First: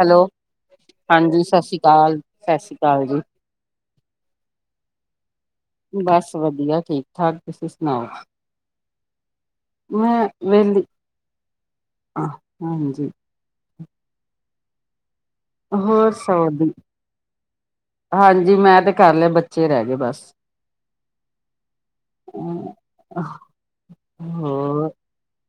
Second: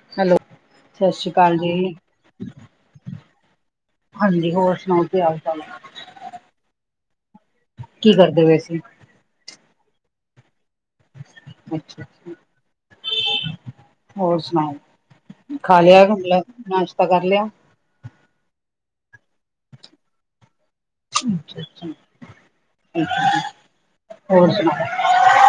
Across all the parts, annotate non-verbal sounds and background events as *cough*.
Hello ਸਤਿ ਸ੍ਰੀ ਹਾਂਜੀ ਅਕਾਲ ਸਤਿ ਸ਼੍ਰੀ ਜੀ ਅਕਾਲ ਸਤਿ ਸ਼੍ਰੀ ਅਕਾਲ ਜੀ ਹਾਂਜੀ ਹੋਰ ਸੁਣਾਓ ਕੀ ਆ ਤੁ ਬਸ ਵਧੀਆ ਠੀਕ ਠਾਕ ਤੁਸੀਂ ਸੁਣਾਓ ਕੀ ਕਰਦੇ ਪਏ ਸੀ ਮੈਂ ਵਦੀ ਅਾ ਹੋਰ ਸੁਣਾਓ ਖਾ ਲਿਆ ਹੋਰ ਗਤਲਬ ਸੌ ਦੀ ਨਾਸ਼ਤਾ ਕਰ ਲਿਆ ਹਾਂਜੀ ਮੈਂ ਤੇ ਕਰ ਲਿਆ ਬੱਚੇ ਰਹਿ ਗਏ ਬਸ ਅੱਛਾ ਅੱਛਾ ਅੱਛਾ ਜ ਹੋਰ ਸੁਣਾ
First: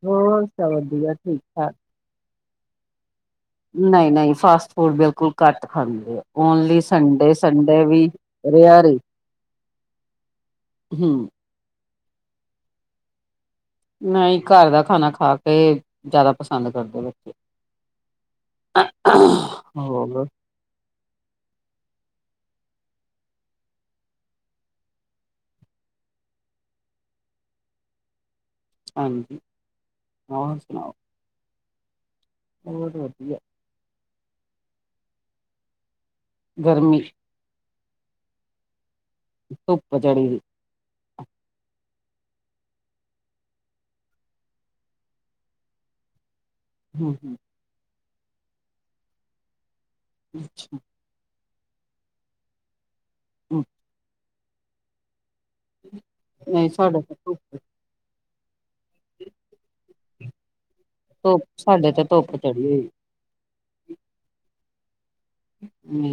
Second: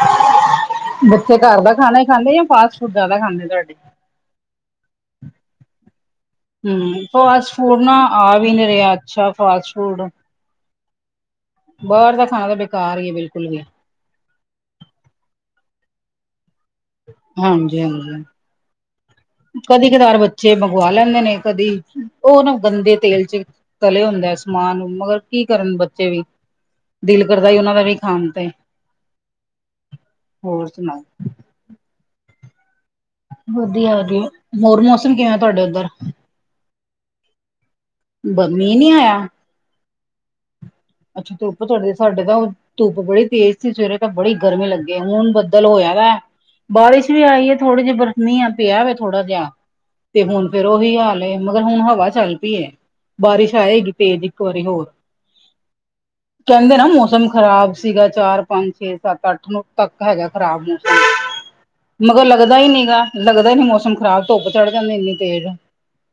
ਹੋਰ ਸਭ ਵਧੀਆ ਬੱਚੇ ਠੀਕ ਘਰ ਠਾਕ ਦਾ ਖਾਣਾ ਹੀ ਖਾਂਦੇ ਜਾਂ ਫਾਸ ਫੱਦ ਦਾ ਖਾਂਦੇ ਤੁਹਾੇ ਨਹੀਂ ਨਹੀਂ ਫਾਸਟ ਫੂਡ ਬਿਲਕੁਲ ਘੱਟ ਖਾਂਦੇ ਆ ਓਨਲੀ ਹਮ ਸੰਡੇ ਫਾਸਟ ਫੂਡ ਸੰਡੇ ਨਾ ਵੀ ਆ ਨਹੀਂ ਰਿਹਾ ਰਿਿਆਾਰੀ ਅੱਛਾ ਫਾਸਟ ਹਮ ਬਰਡ ਦਾ ਖਾਣਾ ਤਾਂ ਬੇਕਾਰ ਹੀ ਹੈ ਬਿਲਕੁਲ ਵੀ ਨਹੀਂ ਘਰ ਦਾ ਖਾਣਾ ਖਾ ਕੇ ਜ਼ਿਆਦਾ ਪਸੰਦ ਕਰਦਾ ਹਾਂਜੀ ਹਾਂਜੀ ਹੱ ਕਦੀ ਕਤਾਰ ਬੱਚੇ ਮੰਗਵਾ ਲੈਂਦੇ ਨੇ ਕਦੀ ਉਹ ਨਾ ਗੰਦੇ ਤੇਲ ਚ ਤਲੇ ਹੁੰਦਾ ਸਮਾਨ ਨੂੰ ਮਗਰ ਕੀ ਕਰਨ ਬੱਚੇ ਵੀ ਦਿਲ ਕਰਦਾ ਸੀ ਉਹਨਾਂ ਦਾ ਵੀ ਖਾਣ ਤੇ ਹਾਂਜੀ ਹੋਰ ਸੁਣਾਓ ਹੋ ਵਧੀਆ ਵਧੀਆ ਵਧੀਆ ਹੋਰ ਮੌਸਮ ਕਿਵੇਂ ਤੁਹਾਡੇ ਉੱਧਰ ਗਰਮੀ ਮੀਂਹ ਨਹੀਂੀ ਆਇਆ ਧੁੱਪ ਚੜੀ ਅੱਛਾ ਤੇ ਉੱਪਰ ਚੜ ਸਾਡੇ ਤਾਂ ਧੁੱਪ ਬੜੀ ਤੇਜ਼ ਸੀ ਸਵੇਰੇ ਤਾਂ ਬੜੀ ਗਰਮੀ ਲੱਗੀ ਹੁਣ ਬੱਦਲ ਹੋਇਆ ਵਾ ਹੂੰ ਬਾਰਿਸ਼ ਵੀ ਹੂੰ ਆਈ ਹੈ ਥੋੜੇ ਜਿਹੀ ਬਰਫ਼ਨੀ ਆ ਪਿਆ ਵ ਥੋੜਾ ਜਿਹਾ ਤੇ ਹੁਣ ਫੇਰ ਉਹੀ ਹਾਲ ਮਗਰ ਹੁਣ ਹਵਾ ਚੱਲ ਪਈ ਹੈ ਬਾਰਿਸ਼ ਆਏਗੀ ਤੇਜ਼ ਇੱਕ ਵਾਰੀ ਹੋਰ ਹਮ ਕਹਿੰਦੇ ਨਾ ਮੌਸਮ ਖ਼ਰਾਬ ਸੀਗਾ ਚਾਰ ਪੰਜ ਛੇ ਸੱਤ ਅੱਠ ਨੂੰ ਤੱਕ ਹੈਗਾ ਖ਼ਰਾਬ ਧੁੱਪ ਸਾਡੇ ਤੇ ਮੌਸਮ ਮਗਰ ਧੁੱਪ ਲੱਗਦਾ ਚੜੀ ਹੀ ਹੋਈ ਨਹੀਂੀ ਗਗਾ ਲੱਗਦਾ ਨਹੀਂ ਮੌਸਮ ਖਰਾਬ। ਧੁੱਪ ਚੜ, ਜਾਂਦੀ ਇੰਨੀ ਤੇਜ਼। ਹੂੰ।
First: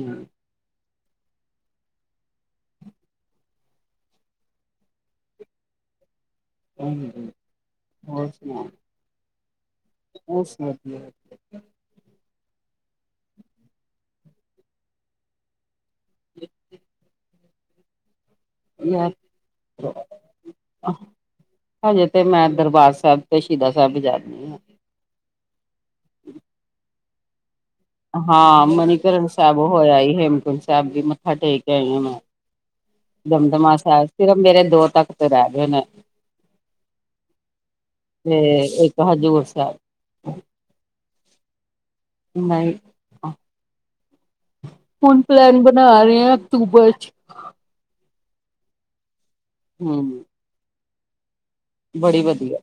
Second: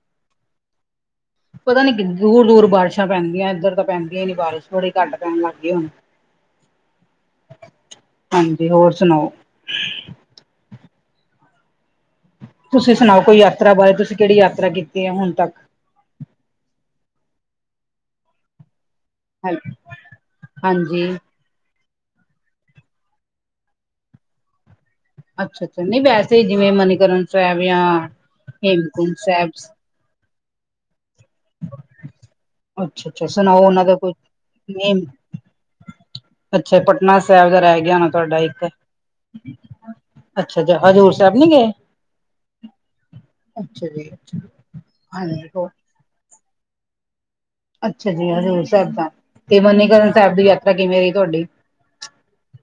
ਪਤਾ ਨੀ, ਕਿ ਦੂਰ- ਦੂਰ, ਬਾਰਿਸ਼ਾਂ ਪੈਂਦੀਆਂ। ਇੱਧਰ ਤਾਂ, ਪੈਂਦੀਆਂ ਹੀ ਨੀ ਬਾਰਿਸ਼। ਥੋੜੀੱ ਘਟ ਪੈਣ, ਲੱਗ ਗਈ ਹੁਣ। ਹਮ ਹੋਰ ਸੁਣਾ ਹਾਂਜੀ ਹੋਰ ਸੁਣਾਓ ਹੋਰ ਸੁਣਾਓ ਕੀ ਹਾਲ ਹੈ? ਤੁਸੀਂ ਸੁਣਾਓ, ਕੋਈ ਯਾਤਰਾ ਬਾਰੇ। ਤੁਸੀਂ ਕਿਹੜੀ ਯਾਤਰਾ, ਕੀਤੀ ਹੈ। ਹੁਣ ਤੱਕ। *inaudible* ਕੀ ਐ। ਹੈਲੋ, ਹਾਂਜੀ। ਹਜੇ ਤੇ ਮੈਂ, ਦਰਬਾਰ ਸਾਹਿਬ, ਤੇ ਸ਼ਹੀਦਾ ਸਾਹਿਬ ਜਾ ਰਹੀ ਆ। ਅੱਛਾ- ਅੱਛਾ, ਨਹੀਂ ਵੈਸੇ ਹੀ, ਜਿਵੇਂ ਮਨੀਕਰਨ ਸਾਹਿਬ, ਜਾਂ ਹਾਂ, ਮਨੀਕਰਨ ਸਾਹਿਬ, ਹੋਇਆ ਸੀ। ਹੇਮਕੁੰਟ ਸਾਹਿਬ ਵੀ, ਮੱਥਾ ਟੇਕ ਆਈ ਆ, ਮੈਂ। ਅੱਛਾ ਅੱਛਾ ਸੁਣਾਓ ਉਹਨਾਂ ਦਮਦਮਾਸ਼ਾ ਦਾ ਸਾਹਿਬ ਕੋਈ ਵੀ, ਸਿਰਫ ਮੇਰੇ ਦੋ, ਨੇਮ ਤੱਕਤ ਰਹਿ ਗਏ ਨੇ। ਅੱਛਾ, ਪਟਨਾ ਸਾਹਿਬ, ਦਾ ਰਹਿ ਗਿਆ ਹੋਣਾ। ਤੇ ਤੁਹਾਡਾ ਇਥੇ। ਇੱਕ ਹਜ਼ੂਰ ਸਾਹਿਬ ਅੱਛਾ, ਹਜ਼ੂਰ ਸਾਹਿਬ, ਨੀ ਗਏ? ਨਹੀਂ, ਅੱਛਾ ਜੀ ਹੁਣ ਹਾਂਜੀ ਪਲੈਨ, ਹੋਰ ਬਣਾ ਰਹੇ ਆ। ਅਕਤੂਬਰ ਚ। ਅੱਛਾ ਜੀ, ਹਜ਼ੂਰ ਸਾਹਿਬ ਦਾ। ਤੇ ਮਨੀਕਰਨ ਹੂੰ ਸਾਹਿਬ, ਦੀ ਯਾਤਰਾ ਕਿਵੇਂ ਰਹੀ ਤੁਹਾਡੀ। ਬੜੀ ਵਧੀਆ।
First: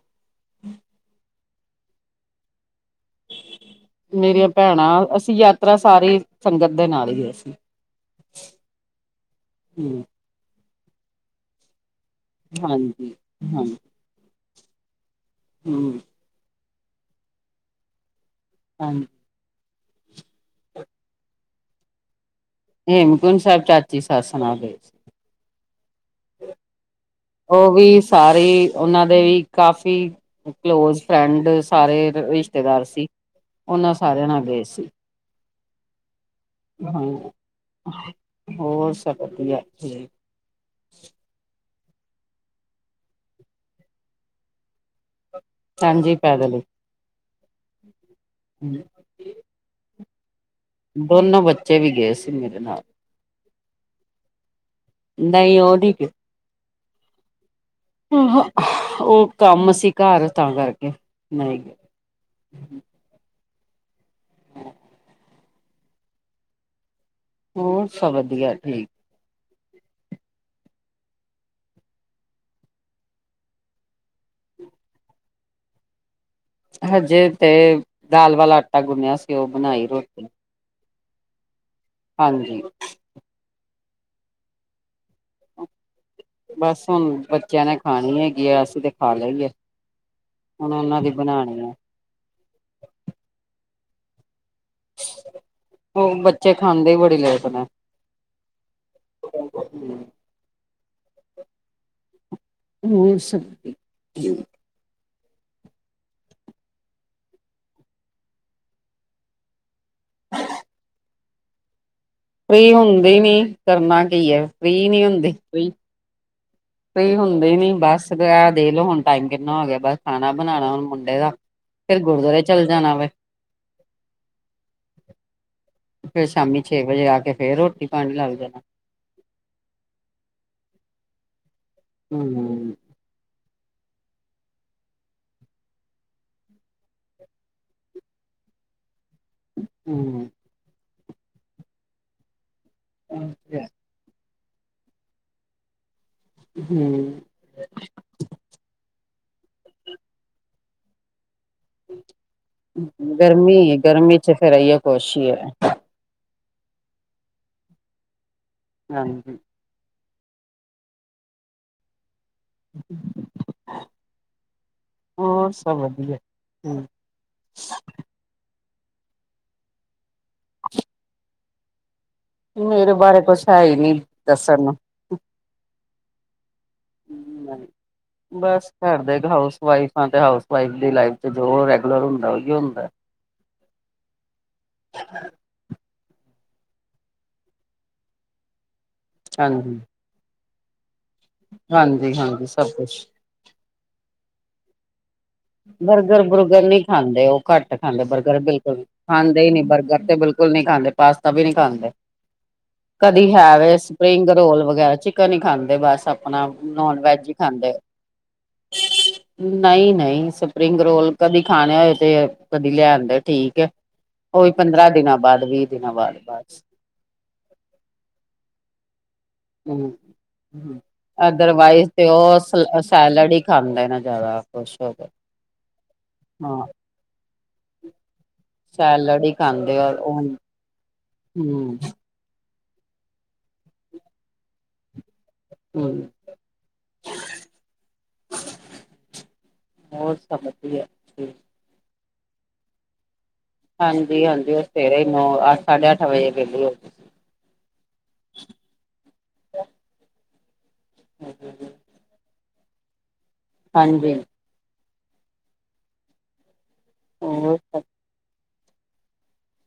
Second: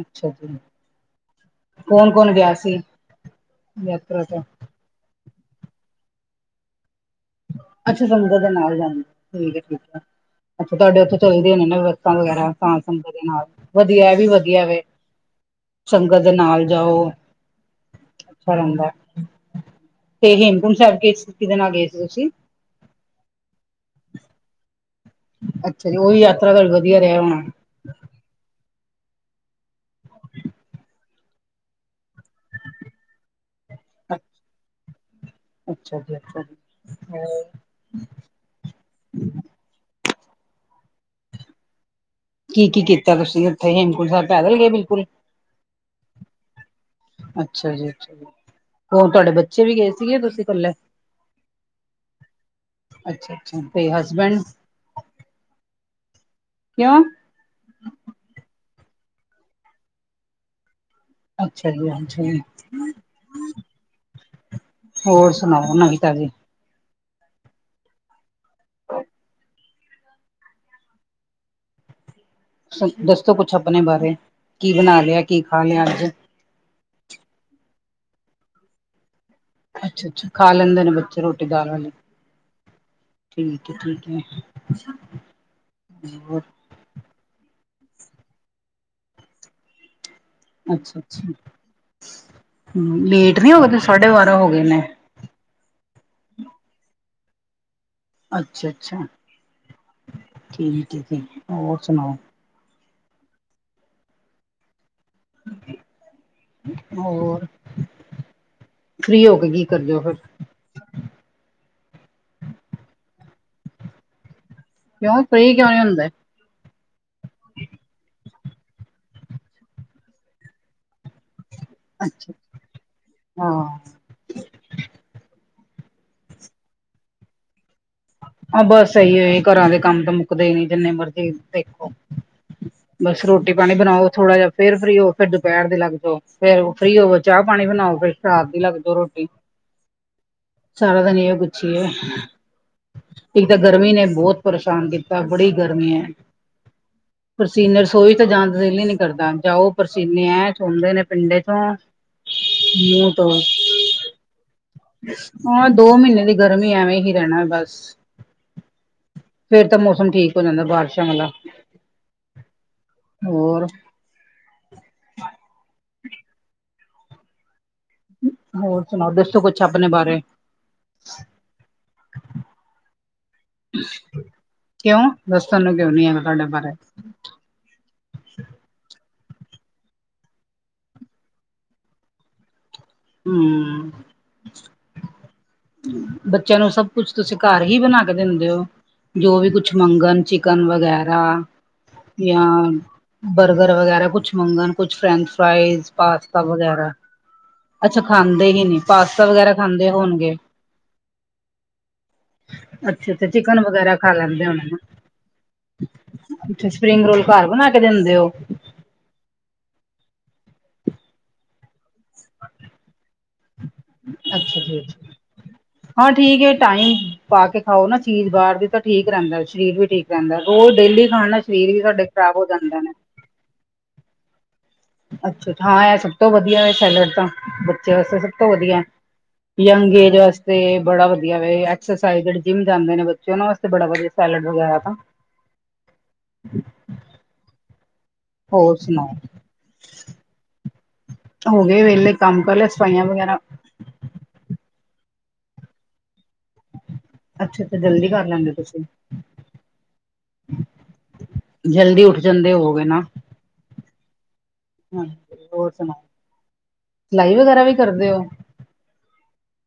ਅੱਛਾ ਜੀ। ਕੌਣ- ਕੌਣ ਗਿਆ ਸੀ? ਯਾਤਰਾ ਤੇ ਮੇਰੀਆਂ ਭੈਣਾਂ। ਅਸੀਂ ਯਾਤਰਾ, ਸਾਰੀ ਸੰਗਤ ਦੇ ਨਾਲ ਹੀ ਹੈ। ਅੱਛਾ, ਸੰਗਤ ਦੇ ਨਾਲ ਜਾਂਦੇ। ਠੀਕ ਹੈ। ਹੂੰ ਅੱਛਾ, ਤੁਹਾਡੇ ਉੱਥੇ ਜਾਂਦੀ ਹੋਣੀ ਨਾ, ਫੇਰ ਕੀਰਤਨ ਵਗੈਰਾ ਸੰਗਤ ਹਾਂਜੀ ਦੇ ਨਾਲ। ਹਾਂਜੀ ਵਧੀਆ ਐ ਵੀ, ਵਧੀਆ ਵੇ। ਹੂੰ ਸੰਗਤ ਦੇ ਨਾਲ ਜਾਓ। ਅੱਛਾ, ਰਹਦਾ। ਹਾਂਜੀ ਤੇ ਹੇਮਕੁੰਟ ਸਾਹਿਬ, ਗਏ ਸੀ। ਕਿਦੇ ਨਾਲ ਗਏ ਸੀ ਤੁਸੀਂ? ਹੇਮਕੁੰਟ ਸਾਹਿਬ, ਚਾਚੀ ਸੱਸ ਨਾਲ, ਗਈ ਸੀ। ਅੱਛਾ ਜੀ। ਉਹ ਹੀ ਯਾਤਰਾ ਫੇਰ, ਵਧੀਆ ਰਿਹਾ ਹੋਣਾ। ਉਹੀ ਸਾਰੇ ਉਹਨਾਂ, ਦੇ ਵੀ ਕਾਫੀ ਕਲੋਜ ਫਰੈਂਡ, ਸਾਰੇ ਰਿਸ਼ਤੇਦਾਰ ਸੀ। ਉਹਨਾਂ ਸਾਰਿਆਂ, ਨਾਲ ਗਏ ਸੀ। ਅੱਛਾ ਜੀ- ਅੱਛਾ ਜੀ। ਹਾਂਜੀ, ਹੋਰ ਹੋਰ ਸਭ ਵਧੀਆ, ਠੀਕ। ਕੀ-ਕੀ, ਕੀਤਾ ਤੁਸੀਂ ਉੱਥੇ। ਹੇਮਕੁੰਟ ਸਾਹਿਬ, ਪੈਦਲ ਗਏ ਬਿਲਕੁਲ। ਹਾਂਜੀ ਪੈਦਲ ਹੀ ਅੱਛਾ ਜੀ, ਹੋਰ ਤੁਹਾਡੇ ਬੱਚੇ ਬੱਚੇ ਵੀ, ਗਏ ਸੀਗੇ। ਤੁਸੀਂ ਇਕੱਲੇ ਦੋਨੋ, ਬੱਚੇ ਵੀ ਗਏ ਸੀ। ਮੇਰੇ ਨਾਲ। ਅੱਛਾ- ਅੱਛਾ, ਤੇ ਹਸਬੈਂਡ? ਨਹੀਂ, ਓ ਨਹੀ ਗਏ। ਕਿਉਂ? ਉਹ, ਕੰਮ ਸੀਂ ਘਰ, ਤਾਂ ਕਰਕੇ। ਨਹੀਂ ਅੱਛਾ ਗਏ ਜੀ-ਅੱਛਾ ਜੀ, ਹੂੰ। ਹੋਰ, ਸੁਣਾਓ ਨਵੀ ਤਾਜੀ? ਹੋਰ, ਸਭ ਵਧੀਆ ਜੀ। ਦੱਸੋ ਕੁਛ, ਆਪਣੇ ਬਾਰੇ। ਕੀ ਬਣਾ ਲਿਆ, ਕੀ ਖਾ ਲਿਆ। ਅੱਜ ਹਜੇ ਤੇ, ਦਾਲ ਵਾਲਾ, ਆਟਾ ਗੁੰਣਿਆ ਸੀ। ਉਹ ਬਣਾਈ ਅੱਛਾ ਰੋਟੀ। ਅੱਛਾ ਖਾ ਲੈਂਦੇ ਨੇ ਬੱਚੇ, ਰੋਟੀ ਦਾਲ ਵਾਲੀ। ਹਾਂਜੀ। ਠੀਕ ਹੈ- ਠੀਕ ਹੈ। ਹੋਰ? ਬਸ, ਹੁਣ ਬੱਚਿਆਂ ਨੇ, ਖਾਣੀ ਹੈਗੀ ਆ। ਅਸੀਂ ਤੇ ਖਾ ਲਈ ਏ। ਅੱਛਾ -ਅੱਛਾ। ਆ ਹੂੰ, ਲੇਟ ਨੀ ਹੋ ਗਏ। ਸਾਢੇ ਬਾਰਾਂ ਹੋ ਗਏ ਨੇ। ਉਹ, ਬੱਚੇ ਖਾਂਦੇ ਹੀ, ਬੜੀ ਲੋਟ ਨੇ। ਅੱਛਾ -ਅੱਛਾ, ਠੀਕ ਹੈ ਜੀ। ਹੋਰ ਸੁਣਾਓ? ਹੋਰ ਸਭ ਹੋਰ ਫਰੀ ਹੋ ਕੇ ਕੀ ਕਰਦੇ ਹੋ ਫਿਰ ਫਰੀ ਹੁੰਦੇ ਨੀ, ਕਰਨਾ ਕੀ ਹੈ, ਫ੍ਰੀ ਨੀ ਕਿਉਂ ਹੁੰਦੀ ਫ੍ਰਰੀ ਕਿਉਂ ਨੀ ਹੁੰਦਾ ਫਰੀ ਹੁੰਦੇ ਨੀ ਬਸ ਦੇ ਲਓ ਹੁਣ ਟਾਈਮ ਕਿੰਨਾ ਹੋ ਗਿਆ ਬਸ ਖਾਣਾ ਬਣਾਉਣਾ ਹੁਣ ਮੁੰਡੇ ਦਾ ਫਿਰ ਅੱਛਾ ਗੁਰਦੁਆਰੇ ਚੱਲੇ ਜਾਣਾ ਵੇ ਹਾਂ ਫ਼ਿਰ ਸ਼ਾਮੀ ਛੇ ਵਜੇ ਆਕੇ ਫੇਰ ਰੋਟੀ ਪਾਣੀ ਲੱਗ ਜਾਣਾ ਹਾਂ ਬਸ ਇਹੀ ਹੈ ਘਰਾਂ ਦੇ ਕੰਮ ਤਾਂ ਮੁੱਕਦੇ ਨੀ ਜਿੰਨੇ ਮਰਜ਼ੀ ਦੇਖੋ ਹਮ ਬਸ ਰੋਟੀ ਪਾਣੀ ਬਣਾਓ ਥੋੜਾ ਜਿਹਾ ਫੇਰ ਫਰੀ ਹੋ ਫਿਰ ਦੁਪਹਿਰ ਦੇ ਲੱਗ ਜਾਓ ਫੇਰ ਫਰੀ ਹੋਵੋ ਚਾਹ ਪਾਣੀ ਬਣਾਓ, ਫਿਰ ਰਾਤ ਦੀ ਲੱਗ ਜਾ ਰੋਟੀ ਹਮ ਸਾਰਾ ਦਿਨ ਇਹੋ ਕੁਛ ਹੈ ਇੱਕ ਤਾਂ ਗਰਮੀ ਨੇ ਬਹੁਤ ਪਰੇਸ਼ਾਨ ਕੀਤਾ ਬੜੀ ਗਰਮੀ ਹੈ ਹਮ ਪਸੀਨੇ ਰਸੋਈ ਤਾਂ ਜਾਂਣ ਦਿਲ ਹੀ ਨਹੀਂ ਕਰਦਾ, ਜਾਓ ਪਸੀਨੇ ਐਂ ਚੋੰਣਦੇ ਨੇ ਪਿੰਡੇ ਤੋਂ, ਮੂੰਹ ਤੋਂ ਗਰਮੀ ਗਰਮੀ ਚ ਫੇਰ ਆਈਏ ਕੁਛ ਹੀ ਹੈ ਉਹ ਦੋ ਮਹੀਨੇ ਦੀ ਗਰਮੀ, ਐਵੇਂ ਹੀ ਰਹਿਣਾ ਬਸ ਹਾਂਜੀ। ਫਿਰ ਤਾਂ ਮੌਸਮ ਠੀਕ ਹੋ ਜਾਂਦਾ ਬਾਰਿਸ਼ਾਂ ਵਾਲਾ, ਹੋਰ ਹੋਰ, ਸਭ ਵਧੀਆ। ਹੋਰ ਸੁਣਾਓ। ਦੱਸੋ, ਕੁਛ ਅਪਣੇ ਬਾਰੇ। ਮੇਰੇ ਬਾਰੇ ਕੁਛ ਹੈ ਹੀ ਨੀ, ਦੱਸਣ ਨੂੰ। ਕਿਉਂ ਦੱਸਣ ਨੂੰ ਕਿਉਂ ਨੀ ਹੈਗਾ ਤੁਹਾਡੇ ਬਾਰੇ। ਨਹੀ ਬਸ ਘਰ ਦੇ ਹਾਊਸ ਵਾਈਫ ਆ, ਤੇ ਹਾਊਸ ਵਾਈਫ ਦੀ ਲਾਈਫ ਚ ਜੋ ਰੈਗੂਲਰ ਹੁੰਦਾ, ਔਹੀ ਹੁੰਦਾ। ਹੂੰ ਹੂੰ *inaudible* *inaudible* ਬੱਚਿਆਂ ਨੂੰ ਸਭ ਕੁਛ ਤੁਸੀਂ ਘਰ ਹੀ ਬਣਾ ਕੇ ਦਿੰਦੇ ਹੋ, ਜੋ ਵੀ ਕੁਛ ਹਾਂਜੀ ਮੰਗਣ ਚਿ ਚਿਕਨ ਵਗੈਰਾ ਹਾਂਜੀ ਹਾਂਜੀ ਸਭ ਜਾਂ ਕੁਛ ਬਰਗਰ ਵਗੈਰਾ ਕੁਛ ਮੰਗਣ ਕੁਛ ਫਰੈਂਡ ਬਰਗਰ ਬੁਰਗਰ ਨਹੀ ਖਾਂਦੇ ਉਹ, ਘੱਟ ਅੱਛਾ ਖਾਂਦੇ ਬਰਗਰ ਹੀ ਨੀ ਬਿਲਕੁਲ, ਪਾਸਤਾ ਖਾਂਦੇ ਹੀ ਵਗੈਰਾ ਨੀ ਬਰਗਰ ਤੇ ਹੋਣਗੇ ਬਿਲਕੁਲ ਨੀ ਸਾਡੇ ਪਾਸਤਾ ਵੀ ਨਹੀ ਖਾਂਦੇ। ਅੱਛਾ ਕਦੀ ਚਿਕਨ ਹੈਵੇ ਵਗੈਰਾ ਖਾ ਸਪਰਿੰਗ ਲੈਂਦੇ ਰੋਲ ਹੋਣੇ ਨਾ, ਵਗੈਰਾ ਚਿਕਨ ਹੀ ਖਾਂਦੇ ਬਸ ਆਪਣਾ ਅੱਛਾ ਸਪਰਿੰਗ ਰੋਲ ਘਰ ਬਣਾ ਕੇ ਦਿੰਦੇ ਔ। ਨਹੀ, ਨਹੀ ਸਪਰਿੰਗ ਰੋਲ ਕਦੀ ਖਾਣੇ ਹੋਏ ਤੇ ਕਦੀ ਲੈ ਆਂਉਦੇ, ਠੀਕ ਏ। ਉਹੀ ਅੱਛਾ ਜੀ ਪੰਦਰਾਂ ਦਿਨਾਂ ਬਾਅਦ, ਵੀਹ ਦਿਨਾਂ ਹਾਂ ਬਾਅਦ ਠੀਕ ਹੈ ਬਸ ਟਾਈਮ ਪਾ ਕੇ ਖਾਓ ਨਾ ਚੀਜ਼ ਬਾਹਰ ਦੀ ਤਾਂ ਠੀਕ ਰਹਿੰਦਾ ਸਰੀਰ ਵੀ ਹੂੰ। ਠੀਕ ਰਹਿੰਦਾ। ਰੋਜ਼ ਹੂੰ। ਡੇਲੀ ਖਾਣ ਨਾਲ ਸਰੀਰ ਵੀ ਅਦਰਵਾਈਜ਼ ਸਾਡੇ ਤੇ ਖ਼ਰਾਬ ਹੋ ਜਾਂਦੇ ਉਹ ਨੇ। ਸੈਲਡ ਹੀ ਖਾਂਦੇ ਨੇ ਜ਼ਿਆਦਾ ਖੁਸ਼ ਹੋ ਕੇ ਅੱਛਾ, ਹਾਂ ਏ ਸਭ ਤੋਂ ਵਧੀਆ ਹਾਂ। ਸੈਲਡ ਤਾਂ, ਬੱਚੇ ਵਾਸਤੇ ਸਭ ਤੋਂ ਵਧੀਆ ਏ। ਸੈਲਡ ਹੀ ਖਾਂਦੇ ਯੰਗ ਔਰ ਏਜ ਉਹ ਵਾਸਤੇ ਬੜਾ ਵਧੀਆ ਵੇ, ਹੂੰ-ਹੂੰ ੲਕਸੱਸ ਸਹੀ, ਜਿਹੜੇ ਜਿਮ ਜਾਂਦੇ ਨੇ ਬੱਚੇ, ਉਹਨਾਂ ਵਾਸਤੇ ਬੜਾ ਵਧੀਆ ਸੈਲਡ ਵਗੈਰਾ ਤਾਂ। ਹੂੰ। ਹੋਰ ਸੁਣਾਓ। ਹੋਰ ਸਭ ਵਧੀਆ। ਹੋ ਗਏ ਵਿਹਲੇ, ਕੰਮ ਕਰ ਲਿਆ ਸਫਾਈਆਂ ਵਗੈਰਾ। ਹਾਂਜੀ ਹਾਂਜੀ ਉਹ ਸਵੇਰੇ ਹੀ ਨੌ, ਅੱਠ, ਸਾਢੇ ਅੱਠ ਵਜੇ ਵੇਹਲੀ ਹੋ ਅੱਛਾ- ਅੱਛਾ, ਜਲਦੀ ਕਰ ਲੈਂਦੇ ਤੁਸੀ ਗਈ। ਜਲਦੀ ਉੱਠ ਜਾਂਦੇ ਹੋਵੇਗੇ ਨਾ। ਹਾਂਜੀ। ਹੋਰ ਸੁਣਾਔ, ਸਿਲਾਈ ਹੋਰ ਵਗੈਰਾ ਵੀ ਕਰਦੇ ਹੋ।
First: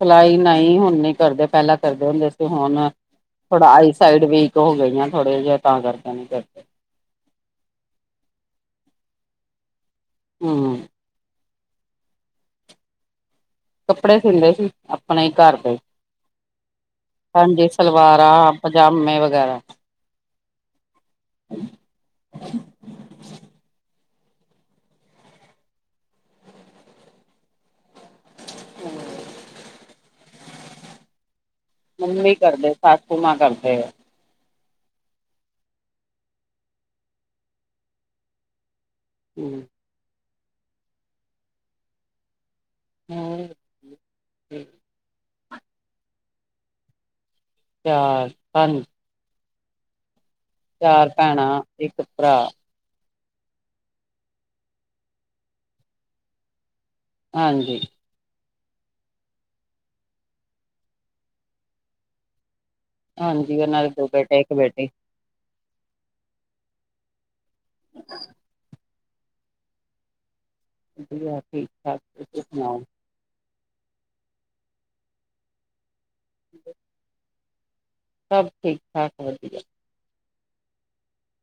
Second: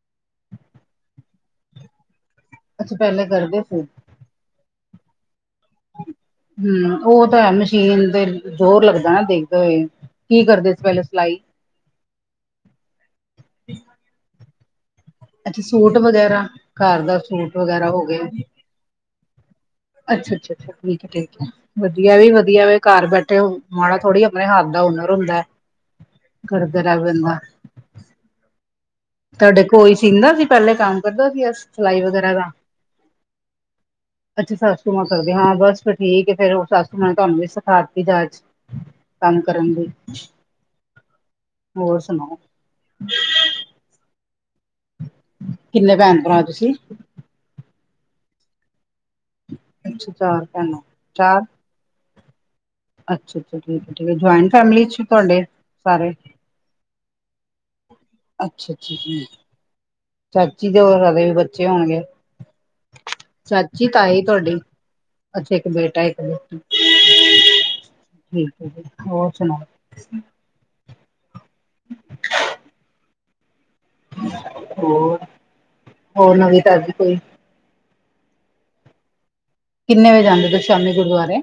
ਸਿਲਾਈ ਨਹੀਂ ਹੁਣ ਨੀ ਕਰਦੇ। ਪਹਿਲਾਂ ਕਰਦੇ ਹੁੰਦੇ ਸੀ ਹੁਣ ਅੱਛਾ ਪਹਿਲੇ ਕਰਦੇ ਥੋੜਾ ਸੀ ਆਈਸ ਸਾਈਡ ਵੀਕ ਹੋ ਗਈਆਂ ਥੋੜੇ ਜਿਹੇ ਤਾਂ ਕਰਕੇ ਨੀ ਕਰਦੇ। ਹੂੰ ਉਹ ਤਾਂ ਹੈ ਮਸ਼ੀਨ ਤੇ ਜ਼ੋਰ ਲੱਗਦਾ ਨਾ ਦੇਖਦੇ ਹੋਏ, ਕੀ ਕਰਦੇ ਹੂੰ ਸੀ ਪਹਿਲੇ ਸਿਲਾਈ? ਕੱਪੜੇ ਸੀਂਉਦੇ ਸੀ। ਅਪਣੇ ਹੀ ਘਰ ਅੱਛਾ ਦੇ, ਸੂਟ ਵਗੈਰਾ ਘਰ ਦਾ ਸੂਟ ਹਾਂਜੀ ਵਗੈਰਾ ਹੋ ਗਏ ਸਲਵਾਰਾਂ, ਪਜਾਮੇ ਵਗੈਰਾ ਅੱਛਾ ਅੱਛਾ, ਠੀਕ ਆ ਠੀਕ ਆ। ਵਧੀਆ ਏ ਵੀ ਵਧੀਆ, ਘਰ ਬੈਠੇ ਔ ਮਾੜਾ ਥੋੜੀ ਏਹ ਹੱਥ ਦਾ ਹੁਨਰ ਹੁੰਦਾ, ਕਰਦੇ ਰਹਨ ਦਾ ਹੂੰ। ਤੁਹਾਡੇ ਕੋਈ ਸੀਦਾਂ ਸੀ ਪਹਿਲੇ ਕੰਮ ਕਰਦਾ ਪੈਆ ਸੀ। ਸਿਲਾਈ ਵਗੈਰਾ ਮੰਮੀ ਦਾ ਕਰਦੇ, ਸਸੂ ਮਾਂ ਕਰਦੇ ਆ। ਅੱਛਾ ਸੱਸੂ ਮ ਕਰਦੇ ਆ, ਹਾਂ ਬਸ ਫਿਰ ਠੀਕ ਹੈ ਫੇਰ ਉਹ ਸੱਸੂ ਮਾਂ ਨੇ ਤੁਹਾਨੂੰ ਵੀ ਸਿਖਾ ਦਿੱਤੀ ਜਾਚ ਕੰਮ ਕਰਨ ਲਈ। ਹੋਰ ਸੁਣਾਓ। ਹੂੰ। ਕਿੰਨੇ ਭੈਣ- ਭਰਾ ਤੁਸੀਂ? ਚਾਰ, ਪੰਜ ਅੱਛਾ ਚਾਰ ਚਾਰ ਭੈਣਾਂ ਇੱਕ ਭਰਾ ਅੱਛਾ ਅੱਛਾ ੀ ੀ ਜੁਆਇੰਟ ਫੈਮਲੀ ਚ ਤੁਹਾਡੇ ਸਾਰੇ ਹਾਂਜੀ ਅੱਛਾ ਅੱਛਾ ਹ ਚਾਚੀ ਤੇ ਹੋ ਕਦੇ ਵੀ ਬੱਚੇ ਹੋਣਗੇ ਹਾਂਜੀ ਉਹ ਚਾਚੀ ਨਾਲ ਦੋ ਤਾਈ ਬੇਟੇ ਇੱਕ ਤੁਹਾਡੀ ਬੇਟੀੇ ਅੱਛਾ ਇੱਕ ਬੇਟਾ ਇੱਕ ਬੇਾ ਠੀਕ ਹੈ ਜੀ ਹੋਰ ਸੁਣਾਓ ਵਧੀਆ ਠੀਕ ਠਾਕ ਤੁਸੀਂ ਸੁਣਾਓ ਹੋਰ ਹੋਰ ਨਵੀਂ ਤਦੀ ਕੋਈ ਸਭ ਠੀਕ ਠਾਕ ਵਧੀਆ ਕਿੰਨੇ ਵਜੇ ਜਾਂਦੇ ਤੁ ਸ਼ਾਮੀ ਗੁਰਦੁਆਰੇ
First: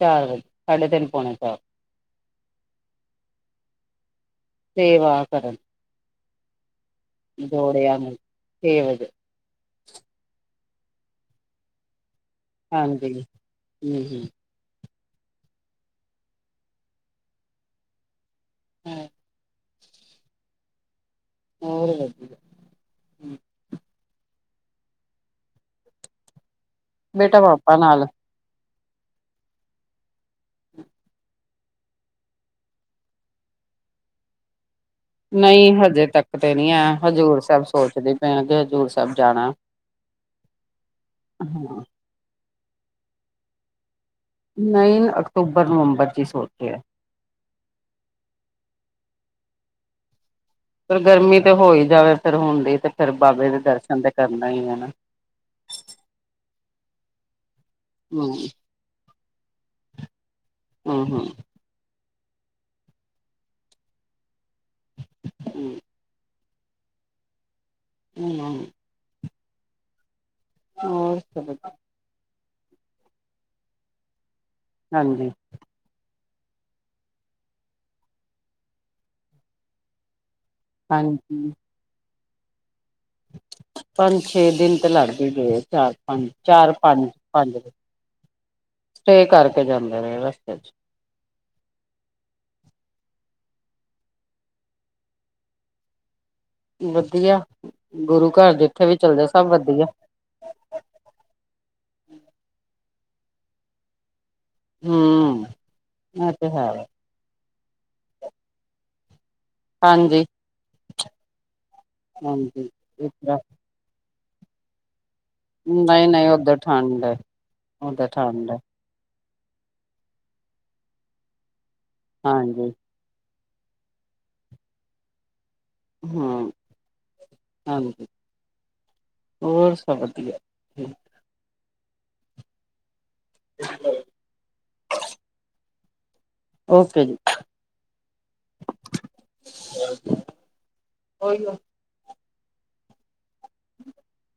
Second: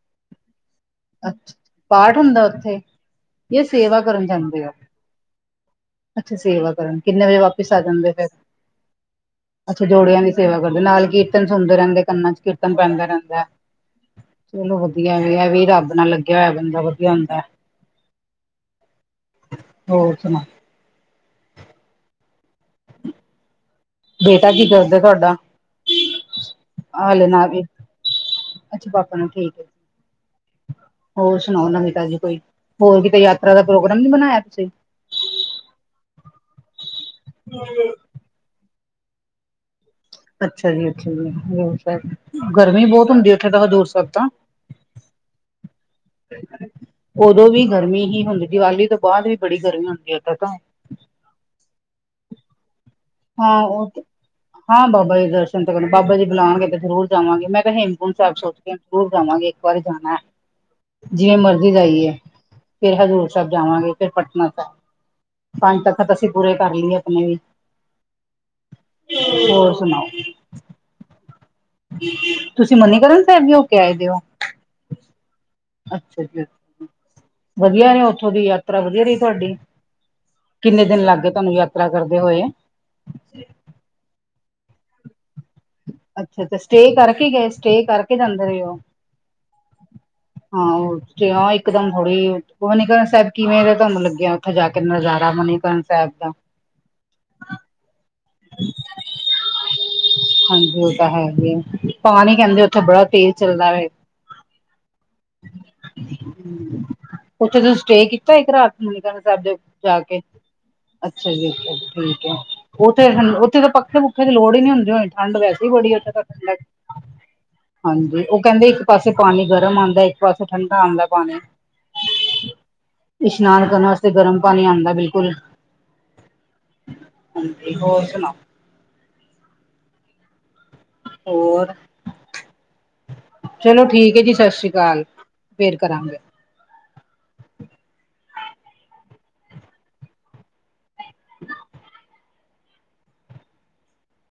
ਚਾਲ ਸਾਡੇ ਤਨ ਅੱ ਪਾਠ ਹੁੰਦਾ ਉੱਥੇ ਇਹ ਸੇਵਾ ਕਰਨ ਜਾਂਦਾ ਸੇਵਾ ਕਰਦੇ ਅੱਛਾ ਸੇਵਾ ਕਰਨ ਕਿੰਨੇ ਵਜੇ ਵਾਪਿਸ ਆ ਜੋੜਿਆਂ ਜਾਂਦੇ ਨੂੰ ਫਿਰ ਛੇ ਵਜੇ ਅੱਛਾ ਜੋੜਿਆਂ ਦੀ ਸੇਵਾ ਕਰਦੇ ਨਾਲ ਕੀਰਤਨ ਸੁੰਦਰ ਰਹਿੰਦੇ ਕੰਨਾਂ ਚ ਕੀਰਤਨ ਖਤਮ ਪੈਂਦਾ ਹਾਂਜੀ ਰਹਿੰਦਾ ਹੂੰ ਚਲੋ ਵਧੀਆ ਵੀ ਵੀ ਰੱਬ ਨਾਲ ਲੱਗਿਆ ਹੋਇਆ ਬੰਦਾ ਵਧੀਆ ਹੁੰਦਾ ਹਮ ਹੋਰ ਸੁਣਾ ਰ ਵੱ ਹ ਬੇਟਾ ਕੀ ਕਰਦਾ ਤੁਹਾਡਾ ਹਲੇੇ ਬੇਟਾ ਨਾ ਵੀ ਪਾਪਾ ਨਾਲ ਅੱਛਾ ਪਾਪਾ ਨਾਲ ਠੀਕ ਹੋਰ ਸੁਣਾਓ ਨਵਿਤਾ ਜੀ ਕੋਈ ਹੋਰ ਕਿਤੇ ਯਾਤਰਾ ਦਾ ਪ੍ਰੋਗਰਾਮ ਨੀ ਬਣਾਇਆ ਤੁਸੀਂ ਨਹੀਂ ਹਜੇ ਤੱਕ ਤੇ ਨਹੀਂੀ ਹੈ ਹਜ਼ੂਰ ਸਾਹਿਬ ਸੋਚਦੇ ਪੈਣਗੇ ਹਜ਼ੂਰ ਸਾਹਿਬ ਜਾਣਾ ਅੱਛਾ ਜੀ ਅੱਛਾ ਹਾਂ ਜੀ ਗਰਮੀ ਬਹੁਤ ਹੁੰਦੀ ਹੈ ਉੱਥੇ ਤਾਂ ਹਜ਼ੂਰ ਸਭਬ ਤਾਂ ਨਹੀਂ ਅਕਤੂਬਰ ਨਵੰਬਰ ਚ ਹੀ ਸੋਚ ਕੇ ਹੈ ਉਦੋਂ ਵੀ ਗਰਮੀ ਹੀ ਹੁੰਦੀ ਦੀਵਾਲੀ ਤੋਂ ਬਾਅਦ ਵੀ ਬੜੀ ਗਰਮੀ ਹੁੰਦੀ ਏਦ ਤਾਂ ਫਿਰ ਗਰਮੀ ਤੇ ਹੋ ਹੀ ਜਾਵੇ ਫਿਰ ਹੁੰਣਦੀ ਤੇ ਫਿਰ ਬਾਬੇ ਦੇ ਹਾਂ ਦਰਸ਼ਨ ਤੇ ਕਰਨਾ ਹੀ ਹੈਾ ਚਿੰਤਾ ਬਾਬਾ ਜੀ ਬੁਲਾਉਣਗੇ ਤੇ ਜ਼ਰੂਰ ਜਾਵਾਂਗੇ ਮੈਂ ਤਾਂ ਹੇਮਕੁੰਟ ਹੂੰ ਸਾਹਿਬ ਸੋਚ ਕੇ ਜ਼ਰੂਰ ਜਾਵਾਂਗੇ ਇੱਕ ਵਾਰੀ ਜਾਣਾ ਹੂੰ ਜਿਵੇਂ ਮਰਜ਼ੀ ਜਾਈਏ ਫਿਰ ਹਜ਼ੂਰ ਸਾਹਿਬ ਜਾਵਾਂਗੇ ਫਿਰ ਪਟਨਾ ਹੂੰ ਪੰਜ ਤਖ਼ਤ ਅਸੀਂ ਪੂਰੇ ਕਰ ਲਈਏ ਆਪਣੇ ਵੀ *inaudible* ਹੋਰ ਸੁਣਾਓ। ਹੋਰ ਸ *inaudible* ਤੁਸੀਂ ਮੰਨੀਕਰਨ ਸਾਹਿਬ ਵੀ ਹੋ ਕੇ ਆਏ ਦਿ ਓ? ਹਾਂਜੀ। ਅੱਛਾਜੀ ਅਸ਼ਾ। ਵਧੀਆ ਰਿਹਾ ਉਥੋਂ ਦੀ ਯਾਤਰਾ ਵਧੀਆ ਰਹੀ ਤੁਹਾਡੀ? ਕਿੰਨੇ ਦਿਨ ਲੱਗ ਗਏ ਤੁਹਾਨੂੰ ਹਾਂਜੀ ਯਾਤਰਾ ਕਰਦੇ ਹੋਏ? ਪੰਜ ਛੇ ਦਿਨ ਤਾਂ ਲੜ ਗ ਗੇ ਚਾਰ ਪੰਜ ਅੱਛਾ ਅੱਛਾ ਚਾਰ ਸਟੇ ਪੰਜ ਕਰਕੇ ਗਏ ਪੰਜ ਸਟੇ ਕਰਕੇ ਜਾਂਦੇ ਰਹੇ ਹੋ ਸਟੇਅ ਕਰਕੇ ਜਾਂਦੇ ਨੇ ਰਸਤੇ 'ਚ। ਕਿਆ ਇਕ ਦਮ ਹੌਲ਼ੀ ਮਨੀਕਰਨ ਸਾਹਿਬ ਕਿਵੇਂ ਦਾ ਤੂਹਾਨੂੰ ਲੱਗਿਆ ਉੱਥੇ ਜਾ ਕੇ ਨਜ਼ਾਰਾ ਮਨੀਕਰਨ ਸਾਹਿਬ ਦਾ? ਵਧੀਆ ਗੁਰੂ ਘਰ ਜਿੱਥੇ ਵੀ ਚਲੇ ਜਾ, ਸਭ ਵਧੀਆ। ਹਾਂਜੀ ਉਹ ਤਾਂ ਹੈਗੇ। ਪਾਣੀ ਕਹਿੰਦੇ ਉੱਥੇ ਬੜਾ ਤੇਜ਼ ਚੱਲਦਾ ਐ। *inaudible* ਹੂੰ ਇਹ ਤੇ ਹੈ ਉੱਥੇ ਦ ਸਟੇਅ ਕੀਤਾ ਇੱਕ ਰਾਤ ਮਨੀਕਰਨ ਸਾਹਿਬ ਦੇ ਜਾ ਕੇ? ਹਾਂਜੀ ਅੱਛਾ ਜੀ ਅੱਛ ਹਾਂਜੀ। ਓਥੇ ਇਸ ਤਰ੍ਹਾਂ ਸਾਨੂੰ ਓਥੇ ਤਾਂ ਪੱਖੇ ਪੁੱਖੇ ਦੀ ਲੋੜ ਈ ਨੀ ਹੁੰਦੀ ਹੋ *unintelligible* ਠੰਡ ਵੈਸੇ ਈ ਬੜੀ ਨਹੀਂ ਉਥੇ ਨਹੀਂ *unintelligible* ਉੱਧਰ ਠੰਡ ਹੈ ਉੱਧਰ ਹਾਂਜੀ ਓ ਠੰਡ ਹੈ ਕੈਂਦੇ ਇੱਕ ਇਕ ਪਾਸੇ ਪਾਣੀ ਗਰਮ ਆਂਦਾ ਇੱਕ ਪਾਸੇ ਠੰਡਾ ਆਂਦਾ ਪਾਣੀ। ਹਾਂਜੀ। ਇਸ਼ਨਾਨ ਕਰਨ ਵਾਸਤੇ ਗਰਮ ਪਾਣੀ ਆਂਦਾ ਬਿਲਕੁੱਲ। ਹੂੰ, ਹੋਰ ਹਾਂਜੀ। ਸੁਣਾਓ ਹੋਰ ਸਭ ਵਧੀਐ। ਹੋਰ ਚਲੋ ਠੀਕ ਐ ਜੀ। ਸਤਿ ਸ਼੍ਰੀ ਅਕਾਲ। ਫੇਰ ਕਰਾਂਗੇ। ਓਕੇ ਜੀ। ਓਹੀ ਓ। *unintelligible* *inaudible*